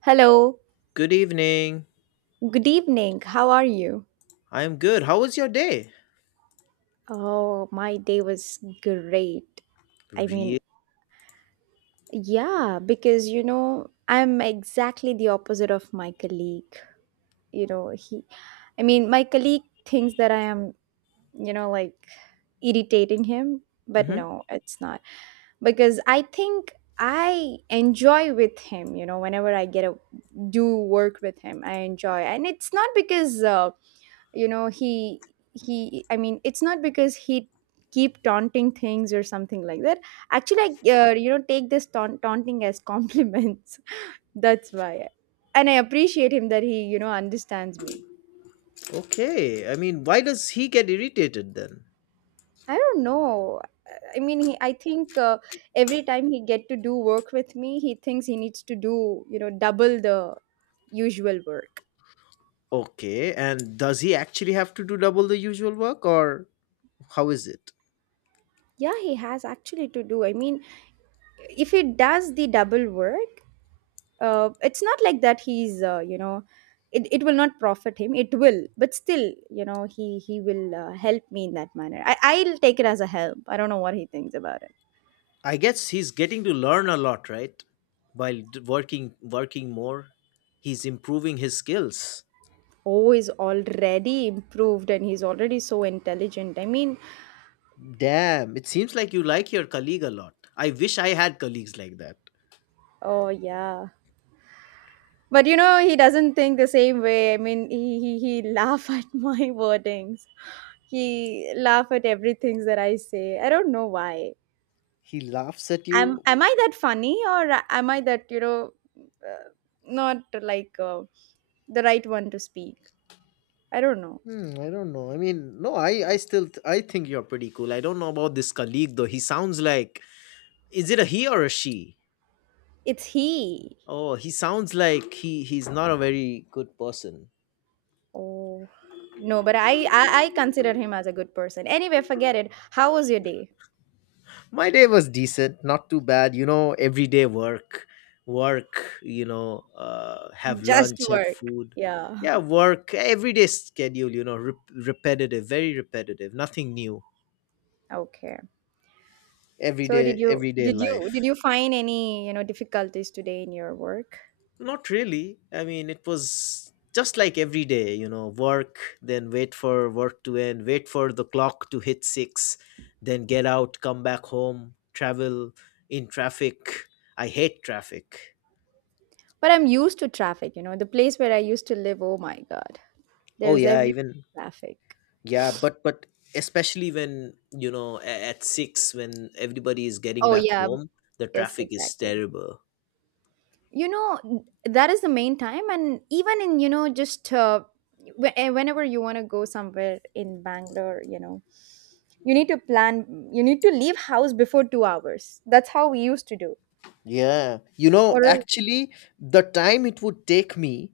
Hello, Good evening. good evening. How are you? I'm good. How was your day? Oh, my day was great. I mean, Really? yeah, because you know, I'm exactly the opposite of my colleague. You know, I mean, my colleague thinks that I am, you know, like irritating him, but Hmm. no, it's not. Because I think I enjoy with him, you know, whenever I get a do work with him, I enjoy. And it's not because you know he I mean it's not because he keep taunting things or something like that. Actually I you know take this taunting as compliments, that's why. And I appreciate him that he you know understands me. Okay. I mean, why does he get irritated then? I don't know, I mean I think, every time he get to do work with me he thinks he needs to do, you know, double the usual work. Okay. And does he actually have to do double the usual work or how is it? Yeah, he has actually to do, I mean, if he does the double work, it's not like that he's you know it will not profit him, it will, but still you know he will help me in that manner. I'll take it as a help, I don't know what he thinks about it. I guess he's getting to learn a lot, right? While working more, he's improving his skills. Oh, he's already improved and he's already so intelligent, I mean. Damn, it seems like you like your colleague a lot. I wish I had colleagues like that. Oh yeah, but you know he doesn't think the same way. I mean he laugh at my wordings. He laugh at everything that I say, I don't know why. He laughs at am you. am I that funny, or am I that, you know, uh, not like, the right one to speak? I don't know. Hmm, I don't know. I mean, no, I still I think you're pretty cool. I don't know about this colleague though. He sounds like Is it a he or a she? It's he. Oh, he sounds like he's not a very good person. Oh no, but I consider him as a good person, anyway, forget it. How was your day? My day was decent, not too bad. You know, everyday work, work. You know, have Just lunch, have work. food. Yeah. Yeah, work. Everyday schedule. You know, repetitive, very repetitive. Nothing new. Okay, so did Everyday, everyday life. you find any, you know, difficulties today in your work? Not really. I mean, it was just like every day, you know, work, then wait for work to end, wait for the clock to hit six, then get out, come back home, travel in traffic. I hate traffic. But I'm used to traffic, you know, the place where I used to live, oh my god, Oh, there's yeah, every even, traffic. yeah, but especially when, you know, at six, when everybody is getting Oh back yeah. home, the Yes traffic is exactly, terrible. you know that is the main time. And even in, you know, just whenever you want to go somewhere in Bangalore, you know, you need to plan, you need to leave house before 2 hours, that's how we used to do. Yeah. You know, Or else. actually, the time it would take me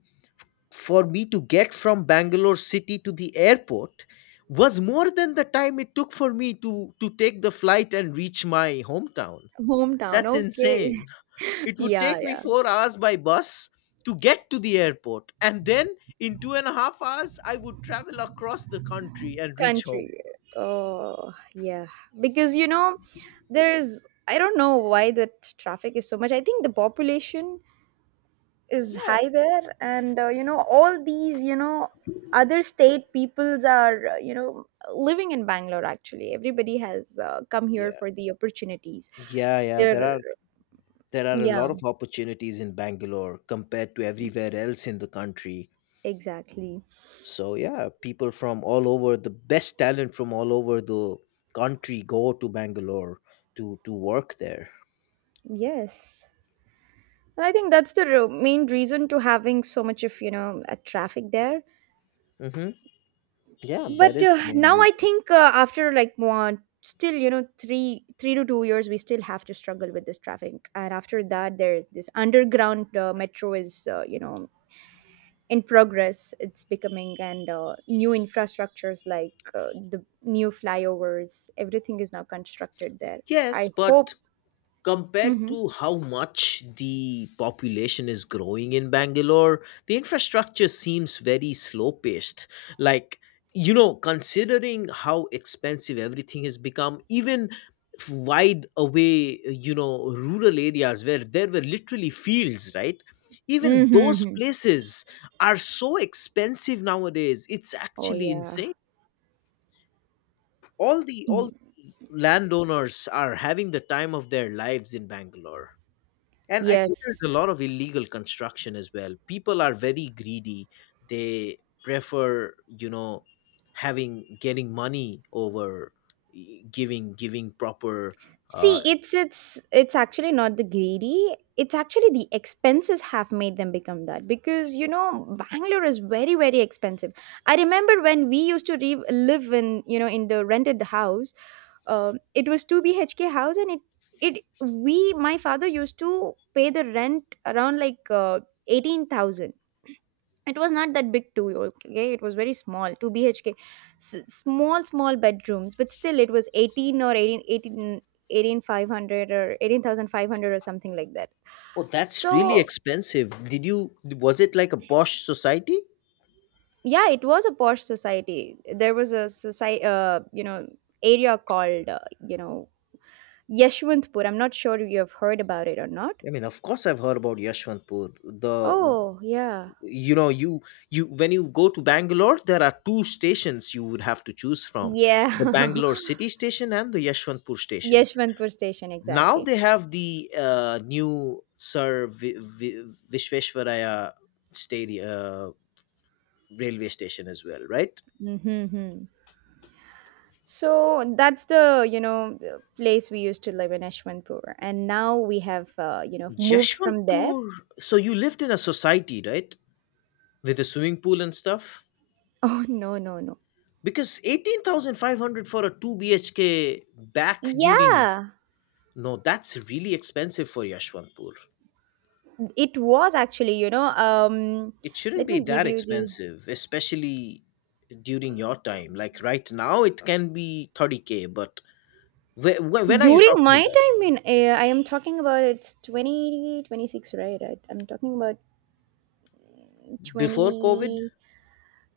for me to get from Bangalore city to the airport was more than the time it took for me to take the flight and reach my hometown. Hometown, That's okay. insane. It would Yeah, take me yeah. 4 hours by bus to get to the airport, and then in 2.5 hours, I would travel across the country and reach home. Country. Oh yeah, because you know there's, I don't know why the traffic is so much. I think the population is Yeah, high there, and you know all these, you know, other state peoples are, you know, living in Bangalore. Actually everybody has come here yeah, for the opportunities yeah, yeah. there. There are a Yeah, lot of opportunities in Bangalore compared to everywhere else in the country. exactly. So yeah, people from all over the best talent from all over the country go to Bangalore to work there. Yes, and I think that's the main reason to having so much of, you know, traffic there. Hmm. Yeah, that But is the main now I reason. think after like one still, you know, 3 to 2 years, we still have to struggle with this traffic. And after that there's this underground metro is, you know, in progress, it's becoming, and new infrastructures like, the new flyovers, everything is now constructed there, Yes, I hope. but compared Hmm. to how much the population is growing in Bangalore, the infrastructure seems very slow paced. Like, you know, considering how expensive everything has become, even wide away, you know, rural areas where there were literally fields, right? Even those Hmm. places are so expensive nowadays. It's Oh actually yeah. insane. All the all Y- the landowners are having the time of their lives in Bangalore. And I think there's a yes. lot of illegal construction as well. People are very greedy. They prefer, you know, having getting money over giving proper. See, Uh, it's actually not the greedy. It's actually the expenses have made them become that, because you know Bangalore is very very expensive. I remember when we used to live in, you know, in the rented house. It was two BHK house and it we, my father used to pay the rent around like, 18,000. It was not that big too, okay, it was very small 2 BHK. Small bedrooms, but still it was 18 or 18 eighteen eighteen hundred or 18,500 or something like that. oh, that's really So expensive. Did you? Was it like a posh society? yeah, it was a posh society. There was a society, you know, area called, you know, Yeshwantpur, I'm not sure if you have heard about it or not. I mean, of course, I've heard about Yashwantpur. The Oh yeah. you know you you when you go to Bangalore, there are two stations you would have to choose from: Yeah. the Bangalore City station and the Yashwantpur station. Yeshwantpur station Now exactly. they have the new Sir Vishveshwaraya stadium, railway station as well, right? Mm-hmm. Hmm. So that's the, you know, the place we used to live in Ashwanpur. And now we have, you know, moved from there. Yashwanpur. So you lived in a society, right, with a swimming pool and stuff? Oh, no, no, no. Because 18,500 for a two BHK back during, Yeah, no, that's really expensive for Yashwanpur. it was actually, you know, It shouldn't let be me give that you the. expensive, especially during your time. Like right now, it can be 30K, but when are you During my talking about? time in, I am talking about, it's 2026, right? I'm talking about Before covid. 20.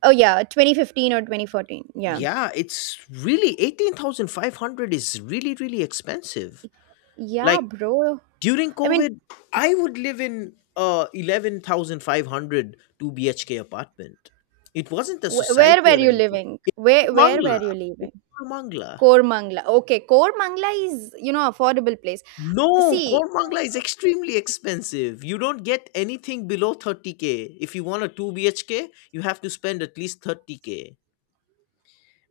Oh, yeah, 2015 or 2014. Yeah. Yeah, it's really, 18,500 is really really expensive. Yeah, Like, bro. during I mean, covid, I would live in a 11500 2 bhk apartment. It wasn't a society where were or you anything. living? Where were Mangla. you living? Mangla. Core Mangla. Okay, Core Mangla is, you know, affordable place. No, See, Kormangla is extremely expensive. You don't get anything below 30K if you want a 2 bhk. You have to spend at least 30K.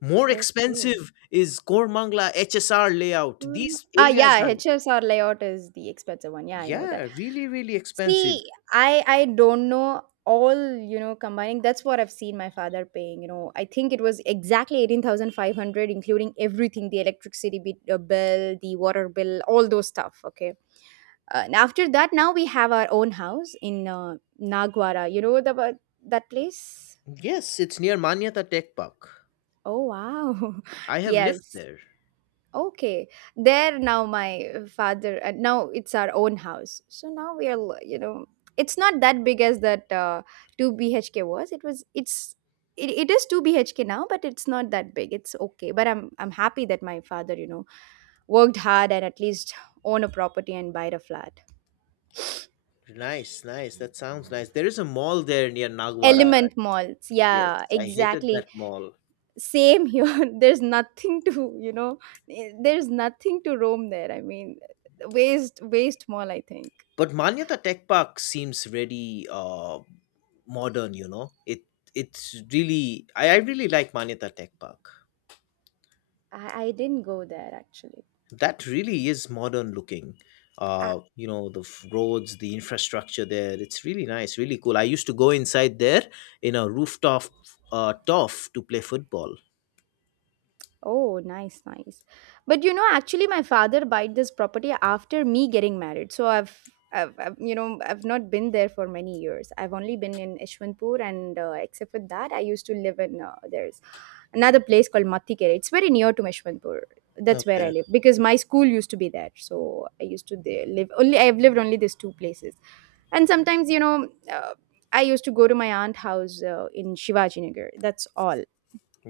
More okay. expensive is Kormangla HSR layout. These Ah, areas yeah, are, HS or layout is the expensive one. Yeah, I know that. yeah, really, really expensive. See, I don't know all, you know, combining. That's what I've seen my father paying. You know, I think it was exactly 18,500, including everything, the electricity bill, the water bill, all those stuff. Okay. And after that, now we have our own house in, Nagwara. You know that place? Yes, it's near Manyata Tech Park. Oh wow. I have lived Yes. there. Okay. There now my father, and now it's our own house. So now we are you know, it's not that big as that, 2 BHK was. It was it's it, it is 2 BHK now but it's not that big. It's okay. But I'm happy that my father, you know, worked hard and at least own a property and buy a flat. Nice, nice. That sounds nice. There is a mall there near Nagwara. Element malls. Yes, Yeah, I hated exactly. that mall. Same here. There's nothing to, you know, there's nothing to roam there, I mean, waste mall, I think. But Manyata Tech Park seems really modern, you know. It it's really I really like Manyata Tech Park. I didn't go there actually. That really is modern looking, I. You know, the roads, the infrastructure there, it's really nice, really cool. I used to go inside there, in a rooftop turf to play football. Oh, nice, nice. But you know, actually, my father bought this property after me getting married. So I've not been there for many years. I've only been in Ishwanpur, and, except for that, I used to live in, there's another place called Matikere. It's very near to Ishwanpur. That's where I Okay. live because my school used to be there, so I used to there live only. I've lived only these two places, and sometimes, you know. I used to go to my aunt house, in Shivaji Nagar. That's all.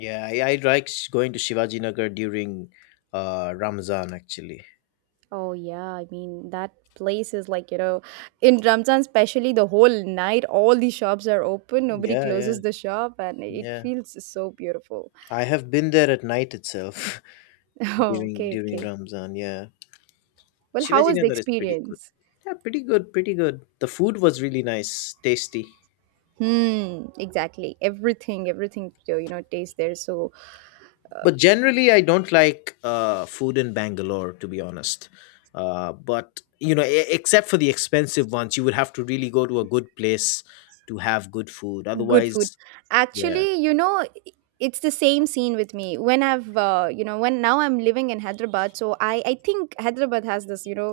Yeah, I like going to Shivaji Nagar during Ramzan, actually. Oh yeah, I mean that place is like, you know, in Ramzan especially the whole night all the shops are open, nobody Yeah, yeah, closes the shop and it yeah, feels so beautiful. I have been there at night itself Oh, during okay, during okay. Ramzan, yeah. Well, how Shivaji was the Nagar is pretty good. experience? Yeah, pretty good, pretty good, the food was really nice, tasty. Hmm, exactly. Everything, everything, you know, tastes there so But generally I don't like food in Bangalore, to be honest. But you know, except for the expensive ones, you would have to really go to a good place to have good food good otherwise. food. Yeah. Actually, you know, it's the same scene with me when I've you know, when now I'm living in Hyderabad, so I think Hyderabad has this, you know,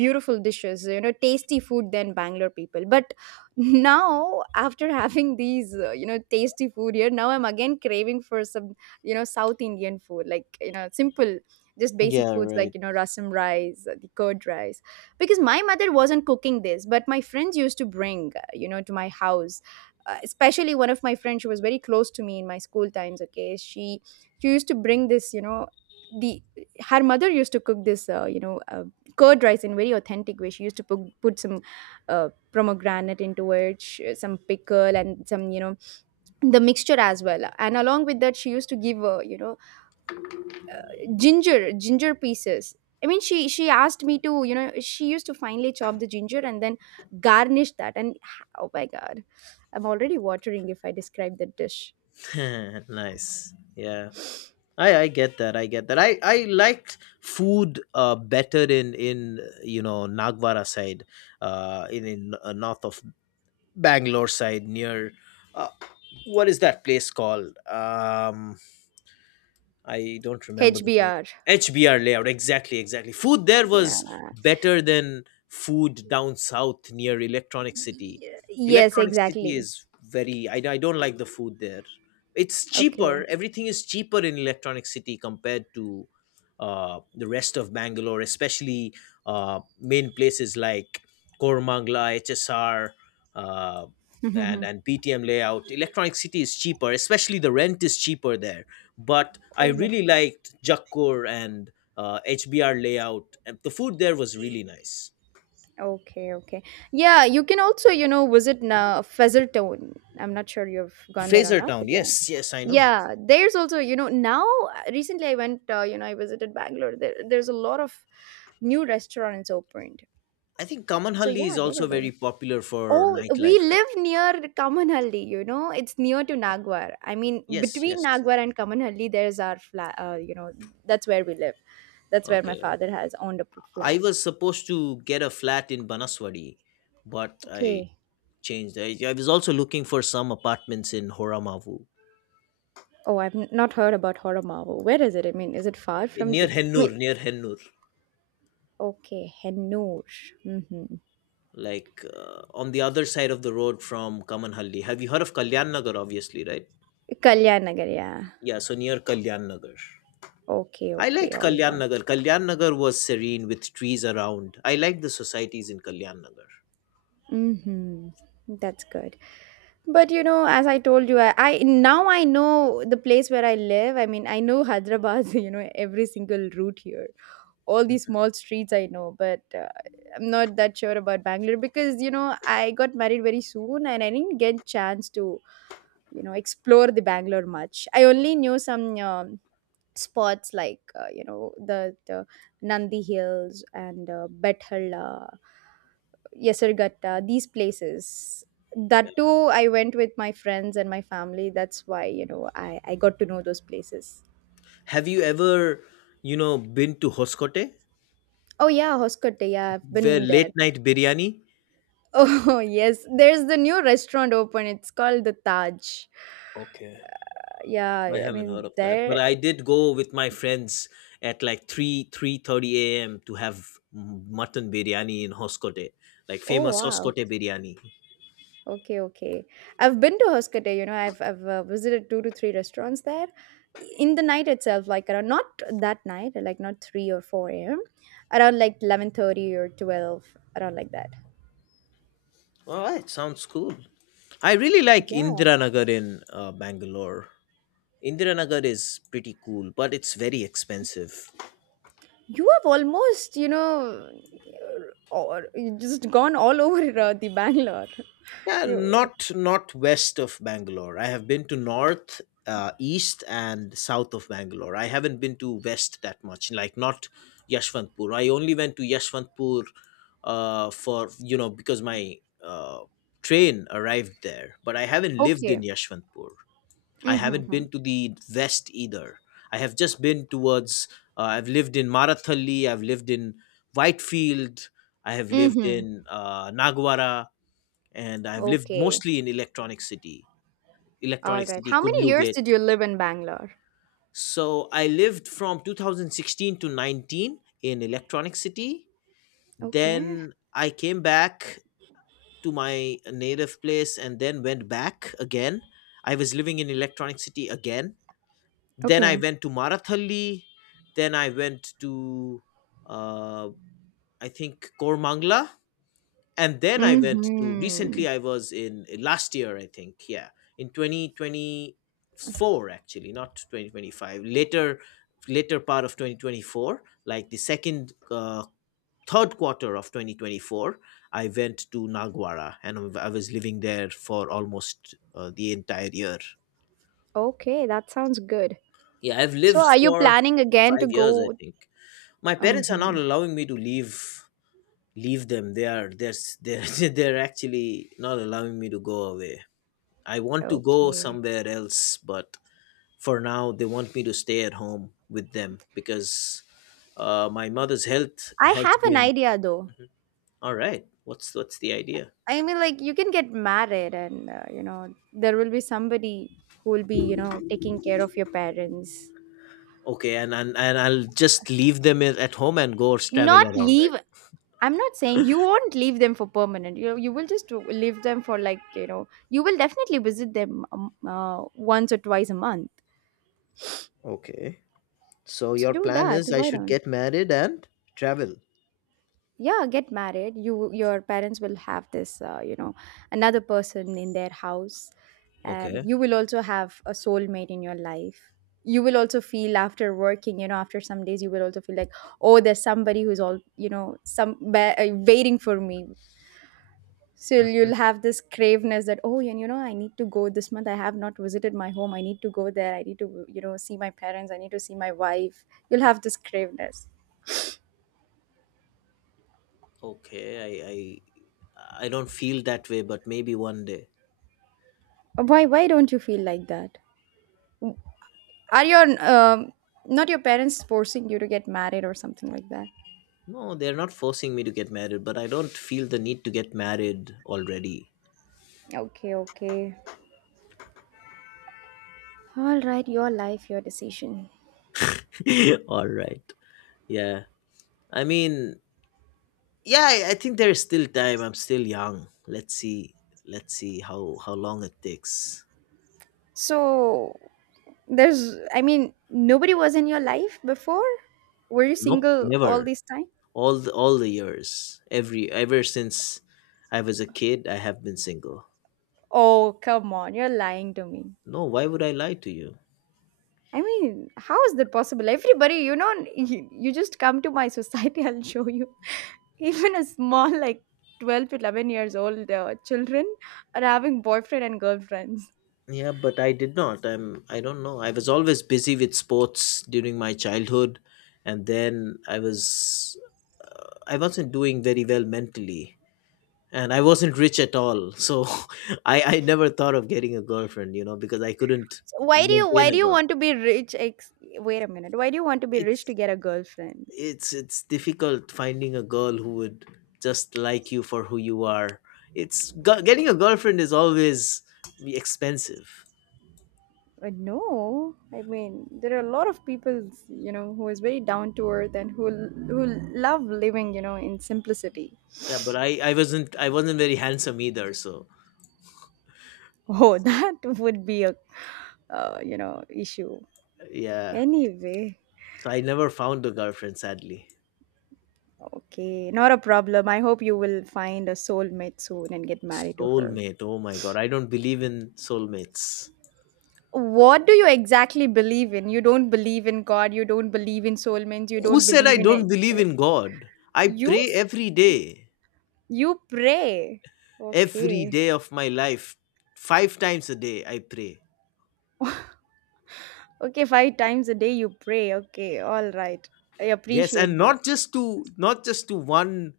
beautiful dishes, you know, tasty food than Bangalore people, but now after having these, you know, tasty food here, now I'm again craving for some, you know, south Indian food, like, you know, simple, just basic Yeah, foods like, right. you know, rasam rice, the curd rice. Because my mother wasn't cooking this, but my friends used to bring, you know, to my house, especially one of my friends, she was very close to me in my school times, okay, she used to bring this, you know, the, her mother used to cook this, curd rice in very authentic way. She used to put some, pomegranate into it, some pickle and some, you know, the mixture as well, and along with that she used to give, you know, ginger pieces. I mean she asked me to, you know, she used to finely chop the ginger and then garnish that and, oh my god, I'm already watering if I describe the dish. Nice. Yeah, I get that, I get that, I liked food better in, you know, Nagvara side, in north of Bangalore side, near uh, what is that place called, um, I don't remember the name. HBR. HBR layout, exactly, exactly. Food there Yeah. was better than food down south near Electronic City. Yes, Electronic City exactly. is very. I don't like the food there. It's cheaper, Okay. everything is cheaper in Electronic City compared to the rest of Bangalore, especially main places like Kormangla, HSR, uh, and, and PTM layout. Electronic City is cheaper, especially the rent is cheaper there, but I Oh, really liked Jakkur and HBR layout. And the food there was really nice. okay, okay. Yeah, you can also, you know, visit na Feathertone, I'm not sure you've gone there or Fraser not. But Town, yeah, yes, yes, I know. yeah, there's also, you know, now, recently I went, you know, I visited Bangalore, there's a lot of new restaurants opened. I think So Kamanhalli yeah, is there are also very popular for oh, we nightlife, right? live near Kamanhalli, you know, it's near to Nagwar, I mean Yes, between yes. Nagwar and Kamanhalli there's our flat, you know. That's where we live, that's where my Okay. father has owned a I flat. was supposed to get a flat in Banaswadi, but I Okay. changed. I was also looking for some apartments in Horamavu, Oh I've not heard about Horamavu, where is it? I mean, is it far from near the, I Hennur, mean, near Hennur, okay, Hennur. Mm-hmm. like on the other side of the road from Kamanhalli. Have you heard of Kalyan Nagar, obviously, right? Kalyan Nagar, yeah. Yeah, so near Kalyan Nagar. Okay, I okay, liked all Kalyan right. Nagar. Kalyan Nagar was serene with trees around. I liked the societies in Kalyan Nagar. Mm-hmm. That's good. But you know, as I told you, I now I know the place where I live. I mean, I know Hyderabad. You know, every single route here, all these small streets I know. But, I'm not that sure about Bangalore because, you know, I got married very soon and I didn't get chance to, you know, explore the Bangalore much. I only knew some, spots like, you know, the Nandi Hills, and, Bethalla Yesirgatta, these places. That too, I went with my friends and my family. That's why, you know, I got to know those places. Have you ever, you know, been to Hoskote? Oh, yeah, Hoskote. Yeah, I've Where been there. late night biryani? Oh, yes. There's the new restaurant open. It's called the Taj. Okay. I Yeah, I haven't heard mean, of that. But there. I did go with my friends at like 3 3:30 a.m. to have mutton biryani in Hoskote, like Oh, famous wow. Hoskote biryani. Okay, okay. I've been to Hoskote, I've visited two to three restaurants there in the night itself, like around not that night, like not 3 or 4 a.m., around like 11:30 or 12, around like that. All right, sounds cool. I really like Yeah. Indira Nagar in Bangalore. Indiranagar is pretty cool, but it's very expensive. You have almost, or you just gone all over the Bangalore. Yeah, You not west of Bangalore. I have been to north, east, and south of Bangalore. I haven't been to west that much, like not Yashwantpur. I only went to Yashwantpur for you know because my uh, train arrived there, but I haven't lived Okay. in Yashwantpur. I haven't Mm-hmm. been to the west either. I have just been towards. I've lived in Marathalli. I've lived in Whitefield. I have lived Mm-hmm. in Nagwara, and I've lived Okay. mostly in Electronic City, All Electronic right. City, How many Kudlu years did Gate. you live in Bangalore? So I lived from 2016 to 19 in Electronic City. Okay. Then I came back to my native place and then went back again. I was living in Electronic City again, then I Okay. went to Marathalli, then I went to, uh, I think, Kormangla, and then I went to Mm-hmm. recently, I was in last year, I think. Yeah, in 2024, actually not 2025, later part of 2024, like the second, third quarter of 2024, I went to Nagwara and I was living there for almost the entire year. Okay, that sounds good. Yeah, I've So, lived are you for planning again to 5 years, I go? think. My parents are not Mhm. allowing me to leave them. They are they're actually not allowing me to go away. I want to go Okay. somewhere else, but for now they want me to stay at home with them because my mother's health I has have an been. idea though. All right, what's the idea? I mean, like, you can get married, and, there will be somebody who will be, taking care of your parents. Okay, and I'll just leave them at home and go travel Not around, leave. right? I'm not saying you won't leave them for permanent. You will just leave them for, like, you will definitely visit them once or twice a month. Okay. So your Do plan that. is I Why should not? get married and travel. Yeah, get married. Your parents will have this another person in their house, and you will also have a soulmate in your life. You will also feel, after working, after some days, you will also feel like, oh, there's somebody who's all, some waiting for me. So Okay. you'll have this craveness that, oh, and I need to go this month. I have not visited my home. I need to go there. I need to, see my parents. I need to see my wife. You'll have this craveness. Okay, I don't feel that way, but maybe one day. Why don't you feel like that? Are your not your parents forcing you to get married or something like that? No, they're not forcing me to get married, but I don't feel the need to get married already. Okay, okay. All right, your life, your decision. All right. Yeah. I mean, yeah, I think there's still time. I'm still young. Let's see. Let's see how long it takes. So, there's I mean, nobody was in your life before? Were you Nope, single all never. this time? All the, years. Ever since I was a kid, I have been single. Oh, come on, you're lying to me. No, why would I lie to you? I mean, how is that possible? Everybody, you just come to my society, I'll show you. Even a small, like 12 to 11 years old children are having boyfriend and girlfriends. Yeah, but I did not. I don't know. I was always busy with sports during my childhood and then I wasn't doing very well mentally, and I wasn't rich at all. So I never thought of getting a girlfriend, because I couldn't So why do you why maintain do a you girl. want to be rich? Wait a minute. Why do you want to be rich to It's get a girlfriend? it's difficult finding a girl who would just like you for who you are. It's getting a girlfriend is always expensive. No, I mean there are a lot of people, who is very down to earth and who love living, in simplicity. Yeah, but I wasn't very handsome either, so Oh, so that would be a, issue. yeah. Anyway, So I never found a girlfriend, sadly. okay, not a problem. I hope you will find a soulmate soon and get married to her. Soulmate. Oh my God. I don't believe in soulmates. What do you exactly believe in? You don't believe in God. You don't believe in soulmates. You Who don't said believe I in don't believe it. in God? I You pray s- you pray. every Okay. day of my life, 5 times a day. I pray. Okay, five times a day you pray. Okay, all right. I Yes, appreciate and that. Not just to one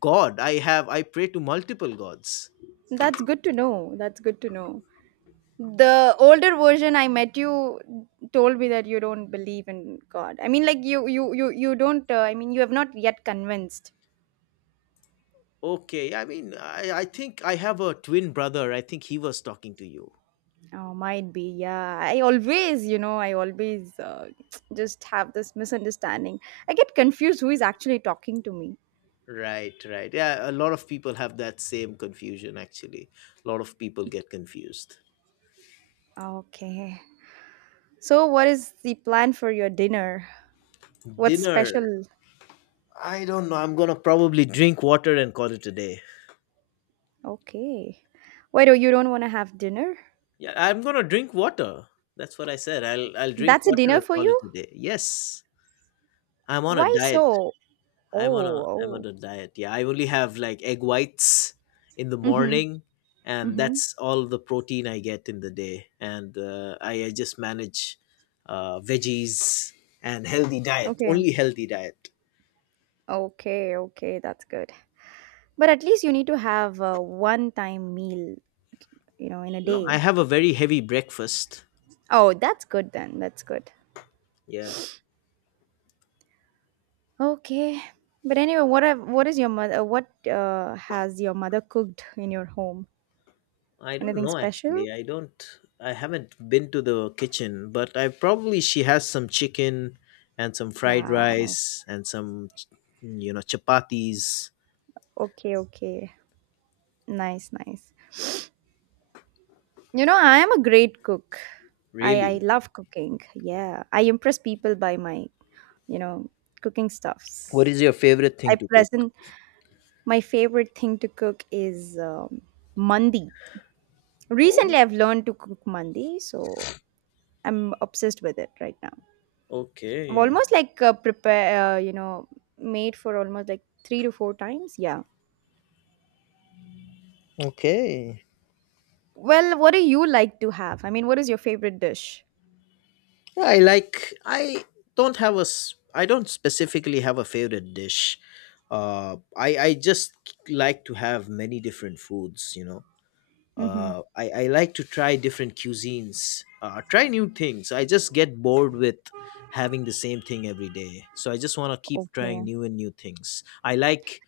God. I have I pray to multiple gods. That's good to know. That's good to know. The older version I met you told me that you don't believe in God. I mean, like, you don't I mean, you have not yet convinced. Okay, I mean, I think I have a twin brother. I think he was talking to you. Oh, might be. Yeah. I always just have this misunderstanding. I get confused who is actually talking to me. Right, right. Yeah, a lot of people have that same confusion actually. A lot of people get confused. Okay. So, what is the plan for your dinner? What's Dinner, special? I don't know. I'm gonna probably drink water and call it a day. Okay. Wait, oh, you don't want to have dinner? Yeah, I'm gonna drink water. That's what I said. I'll drink That's a water dinner and for call you? it a day. Yes. I'm on a Why diet. so? Oh, I'm on oh. a diet. Yeah, I only have like egg whites in the Mm-hmm. morning, and Mm-hmm. that's all the protein I get in the day. And I just manage veggies and healthy diet. Okay. Only healthy diet. Okay, okay, that's good. But at least you need to have a one-time meal, in a No, I day. have a very heavy breakfast. Oh, that's good then. That's good. Yeah, Okay. But anyway, what have, what is your mother what has your mother cooked in your home? I don't Anything know special? actually. I don't. I haven't been to the kitchen, but I probably she has some chicken and some fried Wow. rice and some you know chapatis. Okay, okay. Nice, nice. I am a great cook. I Really, love cooking. Yeah, I impress people by my, you know, cooking what stuffs. is your favorite thing I to cook? present My favorite thing to cook is mandi. Recently, Oh, I've learned to cook mandi, so I'm obsessed with it right now. I've okay. almost like made for almost like three to four times. Yeah. Okay. Well, what do you like to have? I mean, what is your favorite dish? I don't have I don't specifically have a favorite dish. I just like to have many different foods, you know. Mm-hmm. I like to try different cuisines. Uh, try new things. I just get bored with having the same thing every day. So I just want to keep trying Okay. new and new things. I like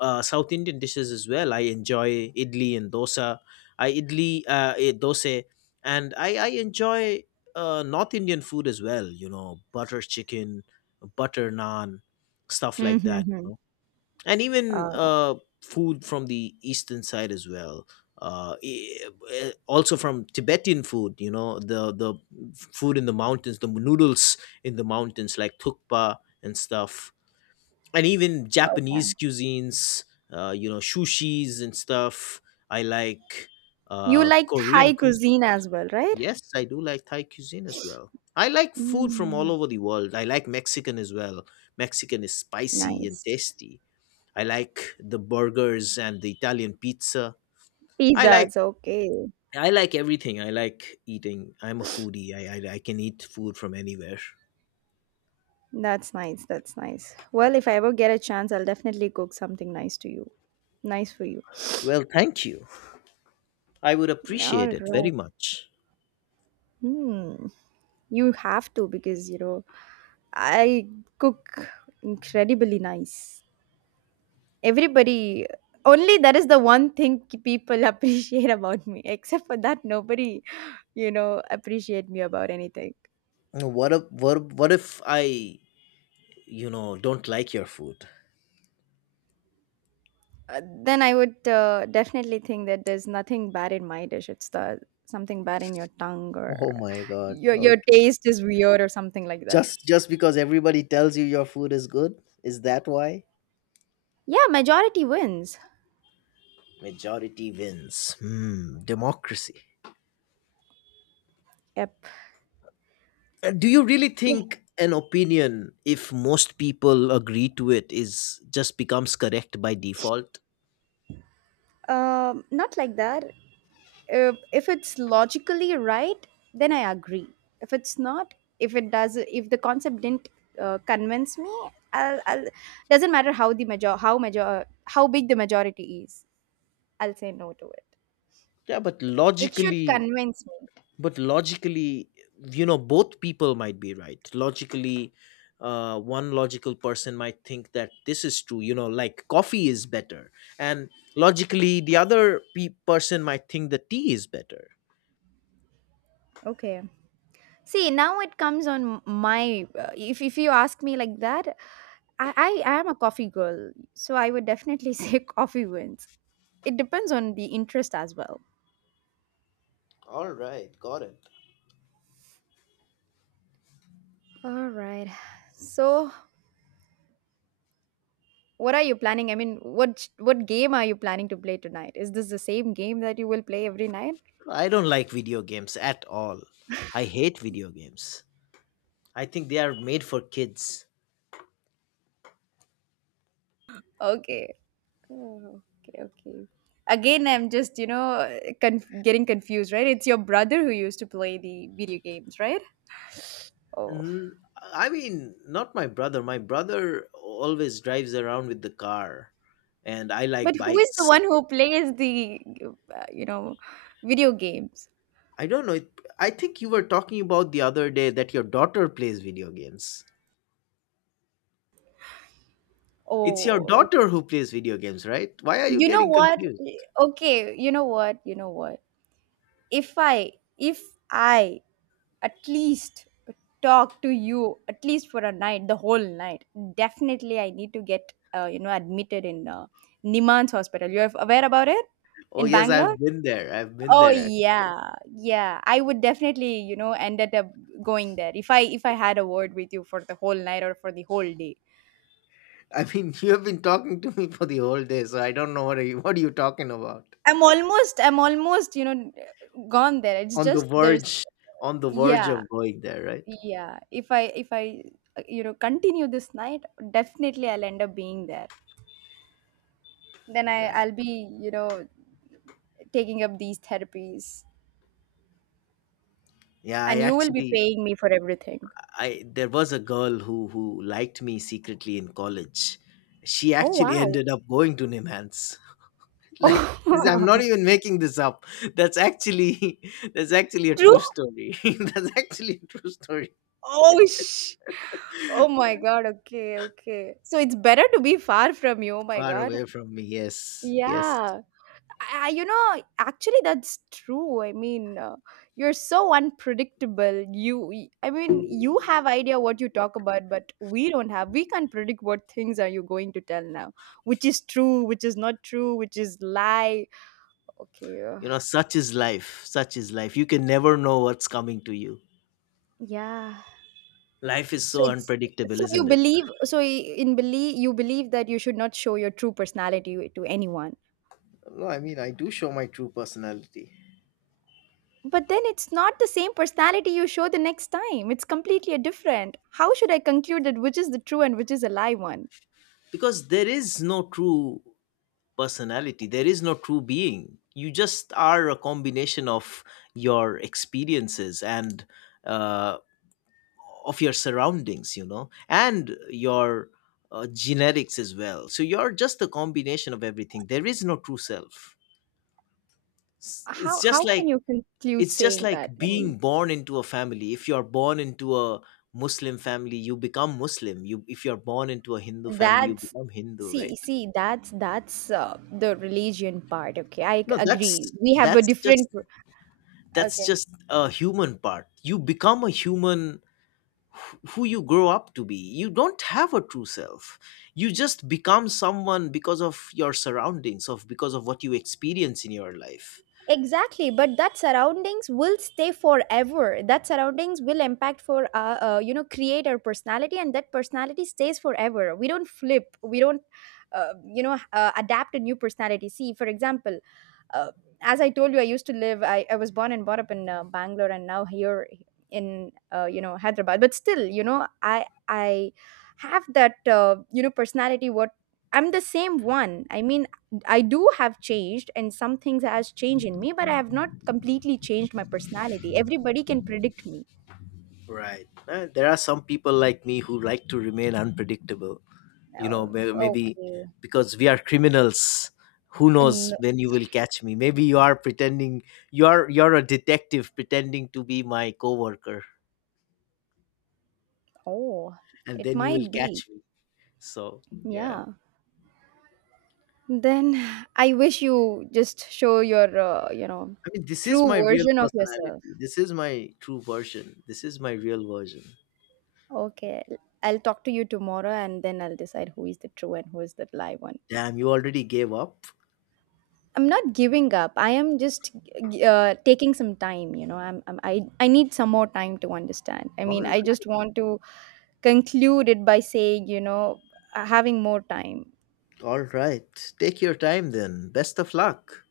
South Indian dishes as well. I enjoy idli and dosa. Dosa, and I enjoy North Indian food as well. You know, butter chicken, butter naan, stuff like Mm-hmm. that. Mm-hmm. You know, and even Oh, food from the eastern side as well. Also from Tibetan food, you know, the food in the mountains, the noodles in the mountains, like thukpa and stuff, and even okay. Japanese cuisines, you know, sushis and stuff. I like You liked Korean Thai cuisine. cuisine as well, right? Yes, I do like Thai cuisine as well. I like food from all Mm, over the world. I like Mexican as well. Mexican is spicy and nice. tasty. I like the burgers and the Italian pizza. I like Pizzas, okay. I like everything. I like eating. I'm a foodie. I can eat food from anywhere. That's nice. That's nice. Well, if I ever get a chance, I'll definitely cook something nice to you. Nice for you. Well, thank you. I would All appreciate it right. very much. Hmm. You have to because, I cook incredibly nice. Everybody, only that is the one thing people appreciate about me. Except for that, nobody, appreciate me about anything. What if I you know don't like your food? Then I would definitely think that there's nothing bad in my dish. It's the something bad in your tongue Oh or my god. your Okay. taste is weird or something like that. Just because everybody tells you your food is good, is that why? Yeah, majority wins. Majority wins. Hmm, democracy. Yep. Do you really Yeah. think an opinion, if most people agree to it, is just becomes correct by default? Not like that. If it's logically right, then I agree. If it's not, if it does, If the concept didn't convince me, I'll. Doesn't matter how big the majority is. I'll say no to it. Yeah, but It should logically, convince me. but logically, you know, both people might be right logically. One logical person might think that this is true, you know, like coffee is better, and logically the other person might think the tea is better. Okay. See, now it comes on my. If you ask me like that, I am a coffee girl, so I would definitely say coffee wins. It depends on the interest as well. All right, got it. All right. So, what are you planning? I mean, what game are you planning to play tonight? Is this the same game that you will play every night? I don't like video games at all. I hate video games. I think they are made for kids. Okay. Oh, okay. Okay. Again, I'm just getting confused, right? It's your brother who used to play the video games, right? Oh. N- I mean, not my brother. My brother always drives around with the car, and I But like who is the bikes. one who plays the, uh, you know, video games? I don't know. I think you were talking about the other day that your daughter plays video games. It's your Oh, daughter who plays video games, right? Why are you you know getting what? confused? Okay, you know what? You know what? If I at least talk to you at least for a night, the whole night, definitely I need to get, admitted in Niman's hospital. You're aware about it Oh, in yes, Bangalore? I've been there. I've been Oh there. yeah, yeah. I would definitely, ended up going there if I had a word with you for the whole night or for the whole day. I mean, you have been talking to me for the whole day, so I don't know what are you, what are you talking about? I'm almost, gone there. It's On the just verge, on the verge yeah, of going there, right? yeah. If I continue this night, definitely I'll end up being there. Then I Right. I'll be taking up these therapies, Yeah, I and you will be actually, paying me for everything. I there was a girl who liked me secretly in college. She Oh actually wow. ended up going to Nimhans. Like this, I'm not even making this up. That's actually that's actually a True? true story. That's actually a true story. Oh, oh my god, okay, okay. So it's better to be far from you. Oh my Far god. away from me, yes, yes. Yeah. Actually, that's true. I mean, you're so unpredictable. I mean, you have idea what you talk about, but we don't have. We can't predict what things are you going to tell now, which is true, which is not true, which is lie. Okay. You know, such is life. Such is life. You can never know what's coming to you. Yeah. Life is So so it's unpredictable, isn't it? So I- in believe you believe that you should not show your true personality to anyone. No, I mean, I do show my true personality. But then it's not the same personality you show the next time. It's completely different. How should I conclude that which is the true and which is a lie one? Because there is no true personality, there is no true being. You just are a combination of your experiences and uh, of your surroundings, you know, and your genetics as well. So you're just a combination of everything. There is no true self. How It's just how can like, you conclude it's just saying like that? I mean, being born into a family. If you're born into a Muslim family, you become Muslim. You, if you're born into a Hindu family, you that's become Hindu, see right? see that's the religion part. Okay, I No, agree. that's, We have a that's different. just that's Okay. just a human part. You become a human who you grow up to be. You don't have a true self. You just become someone because of your surroundings, of because of what you experience in your life. Exactly, but that surroundings will stay forever. That surroundings will impact for you know create our personality, and that personality stays forever. We don't flip. We don't adapt a new personality. See, for example, uh, as I told you, I used to live. I was born and brought up in Bangalore, and now here in Hyderabad. But still, I have that personality. What I'm the same one. I mean, I do have changed, and some things has changed in me, but I have not completely changed my personality. Everybody can predict me. Right. There are some people like me who like to remain unpredictable. You know, Oh, maybe okay. because we are criminals. Who And, knows when you will catch me? Maybe you are pretending, you are, you're a detective pretending to be my coworker, oh, and it then you will might be. catch me. So yeah. Yeah. Then I wish you just show your, I mean, this is true my real version of personality. yourself. This is my true version. This is my real version. Okay, I'll talk to you tomorrow and then I'll decide who is the true and who is the lie one. Damn, you already gave up? I'm not giving up. I am just taking some time. I need some more time to understand. I All mean, I just right. want to conclude it by saying, having more time. All right. Take your time then. Best of luck.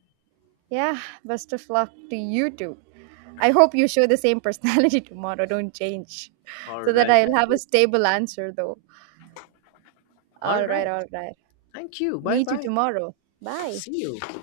Yeah, best of luck to you too. I hope you show the same personality tomorrow. Don't change. All So that right. I'll have a stable answer, though. All All right, right. all right. Thank you. Bye Meet you bye. tomorrow. Bye. See you.